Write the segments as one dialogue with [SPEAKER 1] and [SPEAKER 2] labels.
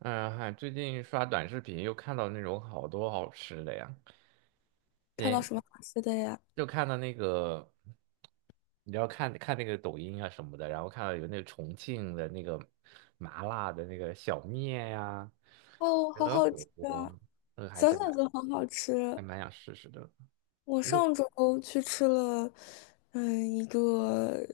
[SPEAKER 1] 嗯，最近刷短视频又看到那种好多好吃的呀，
[SPEAKER 2] 看到
[SPEAKER 1] 也
[SPEAKER 2] 什么好吃的呀？
[SPEAKER 1] 就看到那个，你要看看那个抖音啊什么的，然后看到有那个重庆的那个麻辣的那个小面呀、
[SPEAKER 2] 哦，好
[SPEAKER 1] 鹅
[SPEAKER 2] 好
[SPEAKER 1] 火
[SPEAKER 2] 吃
[SPEAKER 1] 锅，
[SPEAKER 2] 啊！
[SPEAKER 1] 那个
[SPEAKER 2] 想想就很好吃。
[SPEAKER 1] 还蛮想试试的。
[SPEAKER 2] 我上周去吃了，一个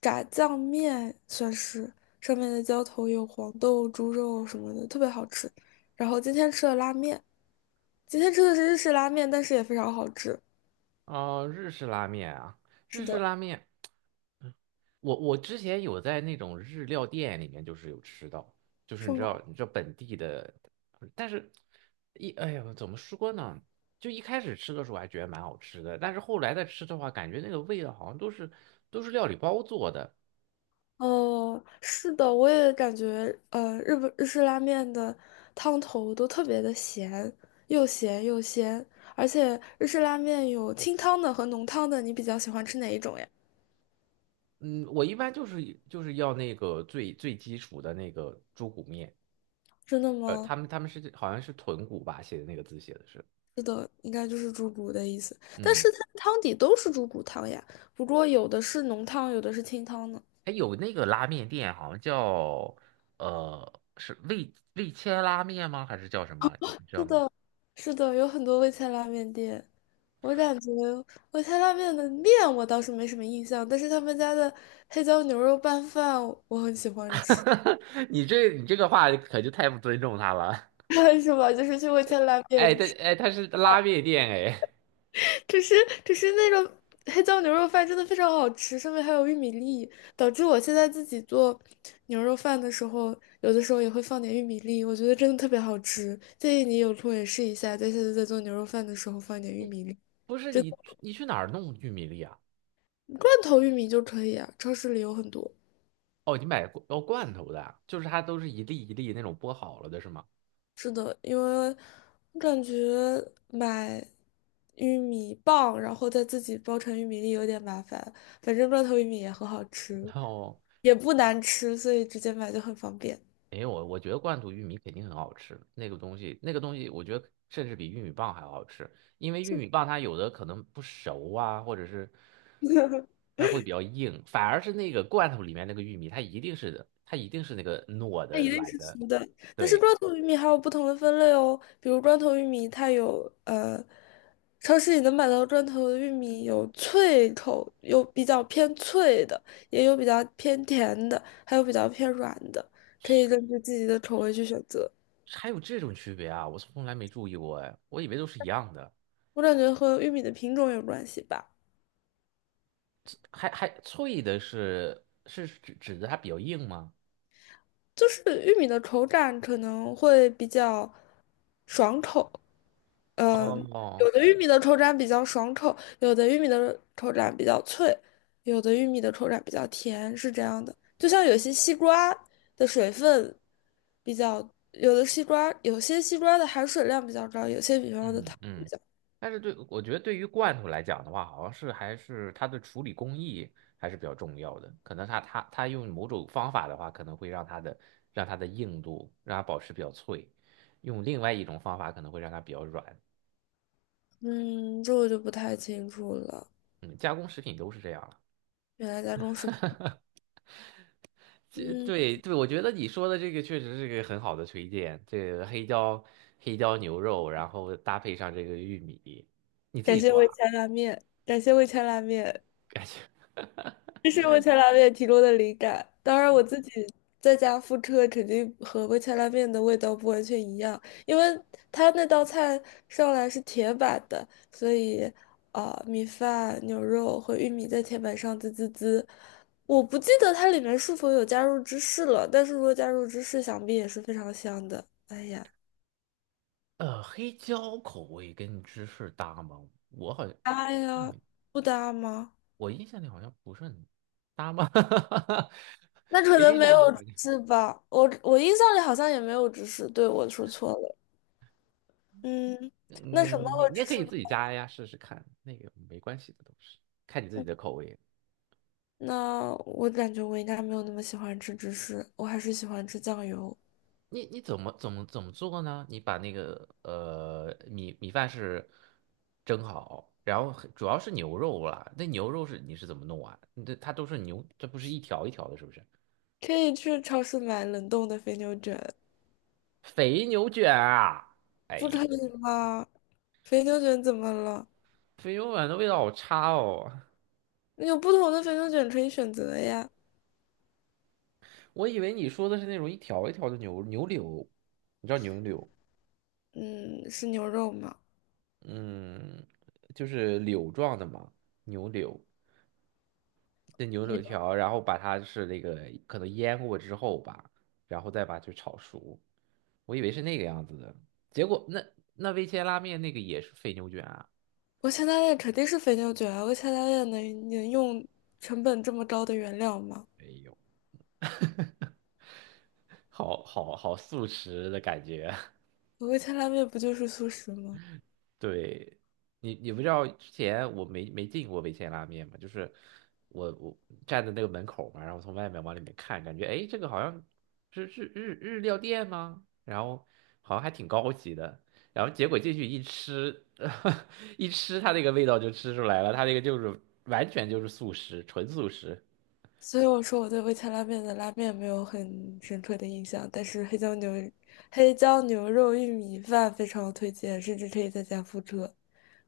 [SPEAKER 2] 炸酱面，算是上面的浇头有黄豆、猪肉什么的，特别好吃。然后今天吃了拉面，今天吃的是日式拉面，但是也非常好吃。
[SPEAKER 1] 哦，日式拉面啊，
[SPEAKER 2] 是
[SPEAKER 1] 日式
[SPEAKER 2] 的，
[SPEAKER 1] 拉面。嗯我之前有在那种日料店里面，就是有吃到，就是
[SPEAKER 2] 是
[SPEAKER 1] 你知
[SPEAKER 2] 吗？
[SPEAKER 1] 道，你知道本地的，但是哎呀，怎么说呢？就一开始吃的时候还觉得蛮好吃的，但是后来再吃的话，感觉那个味道好像都是料理包做的。
[SPEAKER 2] 哦，是的，我也感觉，日式拉面的汤头都特别的咸，又咸又鲜，而且日式拉面有清汤的和浓汤的，你比较喜欢吃哪一种呀？
[SPEAKER 1] 嗯，我一般就是要那个最最基础的那个猪骨面，
[SPEAKER 2] 真的
[SPEAKER 1] 他
[SPEAKER 2] 吗？
[SPEAKER 1] 们他们是好像是豚骨吧，写的那个字写的是，
[SPEAKER 2] 是的，应该就是猪骨的意思，但
[SPEAKER 1] 嗯。
[SPEAKER 2] 是它的汤底都是猪骨汤呀，不过有的是浓汤，有的是清汤呢。
[SPEAKER 1] 哎，有那个拉面店，好像叫是味千拉面吗？还是叫什么？你知道
[SPEAKER 2] 是
[SPEAKER 1] 吗？
[SPEAKER 2] 的，是的，有很多味千拉面店。我感觉味千拉面的面我倒是没什么印象，但是他们家的黑椒牛肉拌饭我很喜欢吃，
[SPEAKER 1] 你这个话可就太不尊重他了。
[SPEAKER 2] 是吧？就是去味千拉
[SPEAKER 1] 哎，
[SPEAKER 2] 面吃，
[SPEAKER 1] 他是拉面店哎，
[SPEAKER 2] 只是只是那种黑椒牛肉饭真的非常好吃，上面还有玉米粒，导致我现在自己做牛肉饭的时候，有的时候也会放点玉米粒，我觉得真的特别好吃。建议你有空也试一下，在下次在做牛肉饭的时候放一点玉米粒。
[SPEAKER 1] 不是你去哪儿弄玉米粒啊？
[SPEAKER 2] 罐头玉米就可以啊，超市里有很多。
[SPEAKER 1] 哦，你买罐头的啊，就是它都是一粒一粒那种剥好了的是吗？
[SPEAKER 2] 是的，因为我感觉买玉米棒，然后再自己包成玉米粒有点麻烦。反正罐头玉米也很好
[SPEAKER 1] 然
[SPEAKER 2] 吃，
[SPEAKER 1] 后
[SPEAKER 2] 也不难吃，所以直接买就很方便。
[SPEAKER 1] 没有，我觉得罐头玉米肯定很好吃，那个东西我觉得甚至比玉米棒还好吃，因为玉米棒它有的可能不熟啊，或者是。它会比较硬，反而是那个罐头里面那个玉米，它一定是那个糯
[SPEAKER 2] 它
[SPEAKER 1] 的
[SPEAKER 2] 一定
[SPEAKER 1] 软
[SPEAKER 2] 是
[SPEAKER 1] 的。
[SPEAKER 2] 熟的，但是
[SPEAKER 1] 对，
[SPEAKER 2] 砖头玉米还有不同的分类哦，比如砖头玉米，超市里能买到砖罐头玉米有脆口，有比较偏脆的，也有比较偏甜的，还有比较偏软的，可以根据自己的口味去选择。
[SPEAKER 1] 还有这种区别啊，我从来没注意过哎，我以为都是一样的，
[SPEAKER 2] 我感觉和玉米的品种有关系吧，
[SPEAKER 1] 还脆的是指的它比较硬吗？
[SPEAKER 2] 就是玉米的口感可能会比较爽口，呃，
[SPEAKER 1] 哦，
[SPEAKER 2] 有的玉米的口感比较爽口，有的玉米的口感比较脆，有的玉米的口感比较甜，是这样的。就像有些西瓜的水分比较，有的西瓜，有些西瓜的含水量比较高，有些比方的
[SPEAKER 1] 嗯
[SPEAKER 2] 糖，
[SPEAKER 1] 嗯，但是对，我觉得对于罐头来讲的话，好像是还是它的处理工艺还是比较重要的。可能它用某种方法的话，可能会让让它的硬度让它保持比较脆；用另外一种方法可能会让它比较软。
[SPEAKER 2] 嗯，这我就不太清楚了。
[SPEAKER 1] 嗯，加工食品都是这样了。
[SPEAKER 2] 原来家中是，嗯，
[SPEAKER 1] 对对，我觉得你说的这个确实是个很好的推荐。这个黑椒牛肉，然后搭配上这个玉米，你自
[SPEAKER 2] 感
[SPEAKER 1] 己
[SPEAKER 2] 谢
[SPEAKER 1] 做
[SPEAKER 2] 味
[SPEAKER 1] 啊？
[SPEAKER 2] 千拉面，感谢味千拉面。
[SPEAKER 1] 感觉。
[SPEAKER 2] 这是味千拉面提供的灵感。当然，我自己在家复刻肯定和味千拉面的味道不完全一样，因为它那道菜上来是铁板的，所以啊、米饭、牛肉和玉米在铁板上滋滋滋。我不记得它里面是否有加入芝士了，但是如果加入芝士，想必也是非常香的。哎呀，
[SPEAKER 1] 呃，黑椒口味跟芝士搭吗？我好像
[SPEAKER 2] 搭
[SPEAKER 1] 让
[SPEAKER 2] 呀，
[SPEAKER 1] 你，
[SPEAKER 2] 不搭吗？
[SPEAKER 1] 我印象里好像不是很搭吗？
[SPEAKER 2] 那可
[SPEAKER 1] 我
[SPEAKER 2] 能
[SPEAKER 1] 印
[SPEAKER 2] 没有
[SPEAKER 1] 象里好像，
[SPEAKER 2] 芝士吧，我印象里好像也没有芝士，对，我说错了。嗯，那
[SPEAKER 1] 嗯，
[SPEAKER 2] 什么
[SPEAKER 1] 你
[SPEAKER 2] 和
[SPEAKER 1] 你
[SPEAKER 2] 芝
[SPEAKER 1] 也可以
[SPEAKER 2] 士呢
[SPEAKER 1] 自己加呀，试试看，那个没关系的，都是看你自己的
[SPEAKER 2] 嗯
[SPEAKER 1] 口味。
[SPEAKER 2] 那我感觉我应该没有那么喜欢吃芝士，我还是喜欢吃酱油。
[SPEAKER 1] 你怎么做呢？你把那个米饭是蒸好，然后主要是牛肉啦，那牛肉是怎么弄啊？这它都是牛，这不是一条一条的，是不是？
[SPEAKER 2] 可以去超市买冷冻的肥牛卷，
[SPEAKER 1] 肥牛卷啊！哎
[SPEAKER 2] 不可
[SPEAKER 1] 呦。
[SPEAKER 2] 以吗？肥牛卷怎么了？
[SPEAKER 1] 肥牛丸的味道好差哦，
[SPEAKER 2] 有不同的肥牛卷可以选择呀。
[SPEAKER 1] 我以为你说的是那种一条一条的牛柳，你知道牛柳，
[SPEAKER 2] 嗯，是牛肉吗？
[SPEAKER 1] 嗯，就是柳状的嘛，牛柳，那牛柳条，然后把它是那个可能腌过之后吧，然后再把它炒熟，我以为是那个样子的，结果那味千拉面那个也是肥牛卷啊，
[SPEAKER 2] 我前大练肯定是肥牛卷啊，我前大练能用成本这么高的原料吗？
[SPEAKER 1] 没有，好好好素食的感觉。
[SPEAKER 2] 我味千拉面不就是素食吗？
[SPEAKER 1] 对，你不知道之前我没进过味千拉面嘛，就是我站在那个门口嘛，然后从外面往里面看，感觉哎，诶这个好像是日料店吗？然后好像还挺高级的，然后结果进去一吃，一吃它那个味道就吃出来了，它那个就是完全就是素食，纯素食。
[SPEAKER 2] 所以我说我对味千拉面的拉面没有很深刻的印象，但是黑椒牛肉玉米饭非常推荐，甚至可以在家复刻。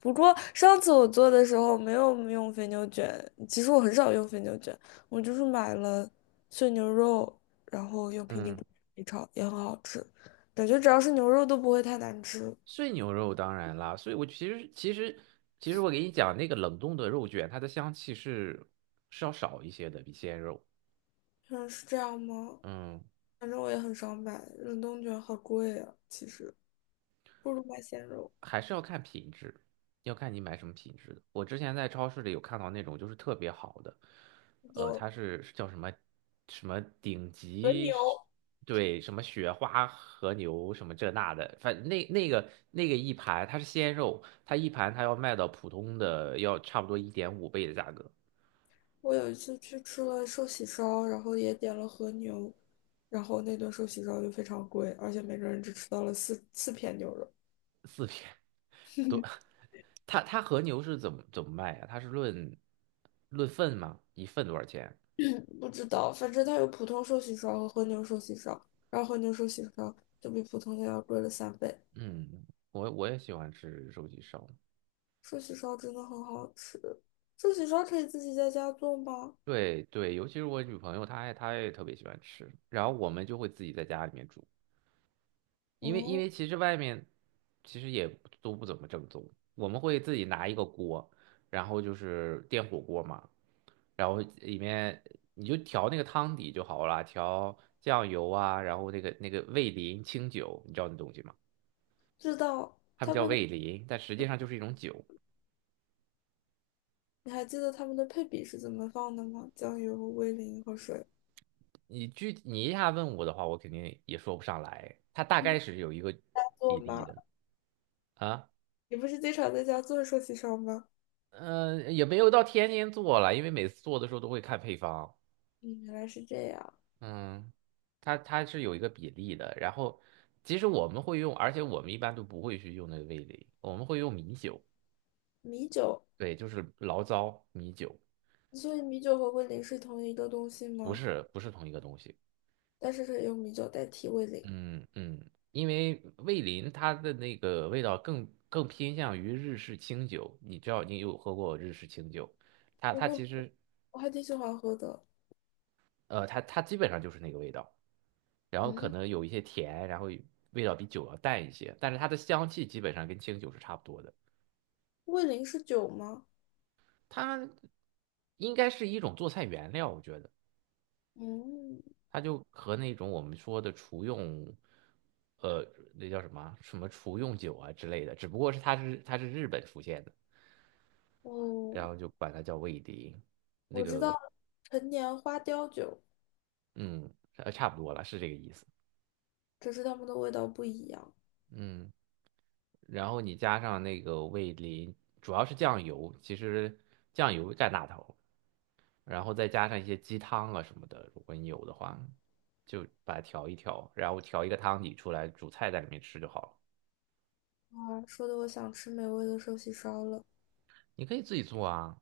[SPEAKER 2] 不过上次我做的时候没有用肥牛卷，其实我很少用肥牛卷，我就是买了碎牛肉，然后用平底锅
[SPEAKER 1] 嗯，
[SPEAKER 2] 一炒，也很好吃。感觉只要是牛肉都不会太难吃。
[SPEAKER 1] 碎牛肉当然啦，所以我其实我给你讲那个冷冻的肉卷，它的香气是要少一些的，比鲜肉。
[SPEAKER 2] 嗯，是这样吗？
[SPEAKER 1] 嗯，
[SPEAKER 2] 反正我也很少买，冷冻卷好贵啊，其实不如买鲜肉。
[SPEAKER 1] 还是要看品质，要看你买什么品质的。我之前在超市里有看到那种就是特别好的，
[SPEAKER 2] 走，
[SPEAKER 1] 它是叫什么什么顶
[SPEAKER 2] 和
[SPEAKER 1] 级，
[SPEAKER 2] 牛。
[SPEAKER 1] 对，什么雪花和牛什么这那的，反正那个一盘它是鲜肉，它一盘它要卖到普通的要差不多1.5倍的价格，
[SPEAKER 2] 我有一次去吃了寿喜烧，然后也点了和牛，然后那顿寿喜烧就非常贵，而且每个人只吃到了四片牛肉。
[SPEAKER 1] 都，它和牛是怎么卖呀、它是论份吗？一份多少钱？
[SPEAKER 2] 嗯不知道，反正它有普通寿喜烧和和牛寿喜烧，然后和牛寿喜烧就比普通的要贵了三倍。
[SPEAKER 1] 嗯，我也喜欢吃寿喜烧。
[SPEAKER 2] 寿喜烧真的很好吃，寿喜烧可以自己在家做吗？
[SPEAKER 1] 对对，尤其是我女朋友，她也特别喜欢吃，然后我们就会自己在家里面煮，因
[SPEAKER 2] 哦，
[SPEAKER 1] 为其实外面其实也都不怎么正宗，我们会自己拿一个锅，然后就是电火锅嘛，然后里面你就调那个汤底就好了，调酱油啊，然后那个味淋清酒，你知道那东西吗？
[SPEAKER 2] 知道，
[SPEAKER 1] 他们
[SPEAKER 2] 他
[SPEAKER 1] 叫
[SPEAKER 2] 们的，
[SPEAKER 1] 味淋，但实际上就是一种酒。
[SPEAKER 2] 你还记得他们的配比是怎么放的吗？酱油、味淋和水
[SPEAKER 1] 你一下问我的话，我肯定也说不上来，它大概是有一个
[SPEAKER 2] 做
[SPEAKER 1] 比例
[SPEAKER 2] 吗？
[SPEAKER 1] 的啊。
[SPEAKER 2] 你不是经常在家做寿喜烧吗？
[SPEAKER 1] 嗯，也没有到天天做了，因为每次做的时候都会看配方。
[SPEAKER 2] 嗯，原来是这样。
[SPEAKER 1] 嗯，它是有一个比例的。然后，其实我们会用，而且我们一般都不会去用那个味蕾，我们会用米酒。
[SPEAKER 2] 米酒，
[SPEAKER 1] 对，就是醪糟米酒，
[SPEAKER 2] 所以米酒和味淋是同一个东西
[SPEAKER 1] 不
[SPEAKER 2] 吗？
[SPEAKER 1] 是，不是同一个东西。
[SPEAKER 2] 但是可以用米酒代替味淋。
[SPEAKER 1] 嗯嗯，因为味淋它的那个味道更偏向于日式清酒，你知道你有喝过日式清酒，它
[SPEAKER 2] 我
[SPEAKER 1] 它
[SPEAKER 2] 喝，
[SPEAKER 1] 其实
[SPEAKER 2] 我还挺喜欢喝的。
[SPEAKER 1] 它基本上就是那个味道。然后可
[SPEAKER 2] 嗯，
[SPEAKER 1] 能有一些甜，然后味道比酒要淡一些，但是它的香气基本上跟清酒是差不多的。
[SPEAKER 2] 味淋是酒吗？
[SPEAKER 1] 它应该是一种做菜原料，我觉得
[SPEAKER 2] 嗯，
[SPEAKER 1] 它就和那种我们说的厨用，呃，那叫什么啊什么厨用酒啊之类的，只不过是它是日本出现的，然
[SPEAKER 2] 哦，
[SPEAKER 1] 后就管它叫味淋，
[SPEAKER 2] 我知道陈年花雕酒，
[SPEAKER 1] 嗯，差不多了，是这个意思，
[SPEAKER 2] 只是它们的味道不一样。
[SPEAKER 1] 嗯。然后你加上那个味淋，主要是酱油，其实酱油占大头。然后再加上一些鸡汤啊什么的，如果你有的话，就把它调一调，然后调一个汤底出来，煮菜在里面吃就好了。
[SPEAKER 2] 啊，说的我想吃美味的寿喜烧了，
[SPEAKER 1] 你可以自己做啊。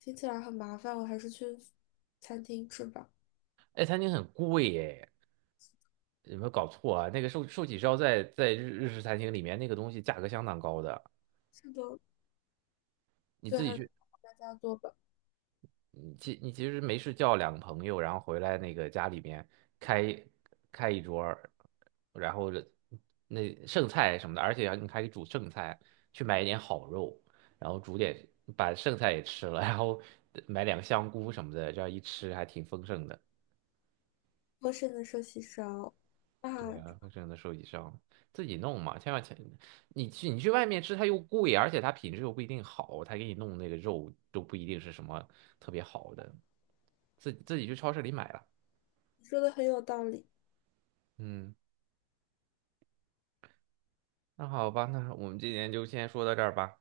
[SPEAKER 2] 听起来很麻烦，我还是去餐厅吃吧。
[SPEAKER 1] 哎，餐厅很贵耶，有没有搞错啊？那个寿喜烧在日式餐厅里面那个东西价格相当高的，
[SPEAKER 2] 是的，
[SPEAKER 1] 你
[SPEAKER 2] 所以
[SPEAKER 1] 自
[SPEAKER 2] 还
[SPEAKER 1] 己
[SPEAKER 2] 是
[SPEAKER 1] 去
[SPEAKER 2] 大家做吧。
[SPEAKER 1] 你其你其实没事叫两个朋友，然后回来那个家里面开开一桌儿，然后那剩菜什么的，而且你还可以煮剩菜，去买一点好肉，然后煮点把剩菜也吃了，然后买两个香菇什么的，这样一吃还挺丰盛的。
[SPEAKER 2] 丰盛的寿喜烧啊，
[SPEAKER 1] 对啊，丰盛的寿喜上自己弄嘛，千万，你去外面吃它又贵，而且它品质又不一定好，它给你弄那个肉都不一定是什么特别好的，自己去超市里买了。
[SPEAKER 2] 你说的很有道理。
[SPEAKER 1] 嗯，那好吧，那我们今天就先说到这儿吧。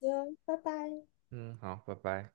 [SPEAKER 2] 好的拜拜。
[SPEAKER 1] 嗯，好，拜拜。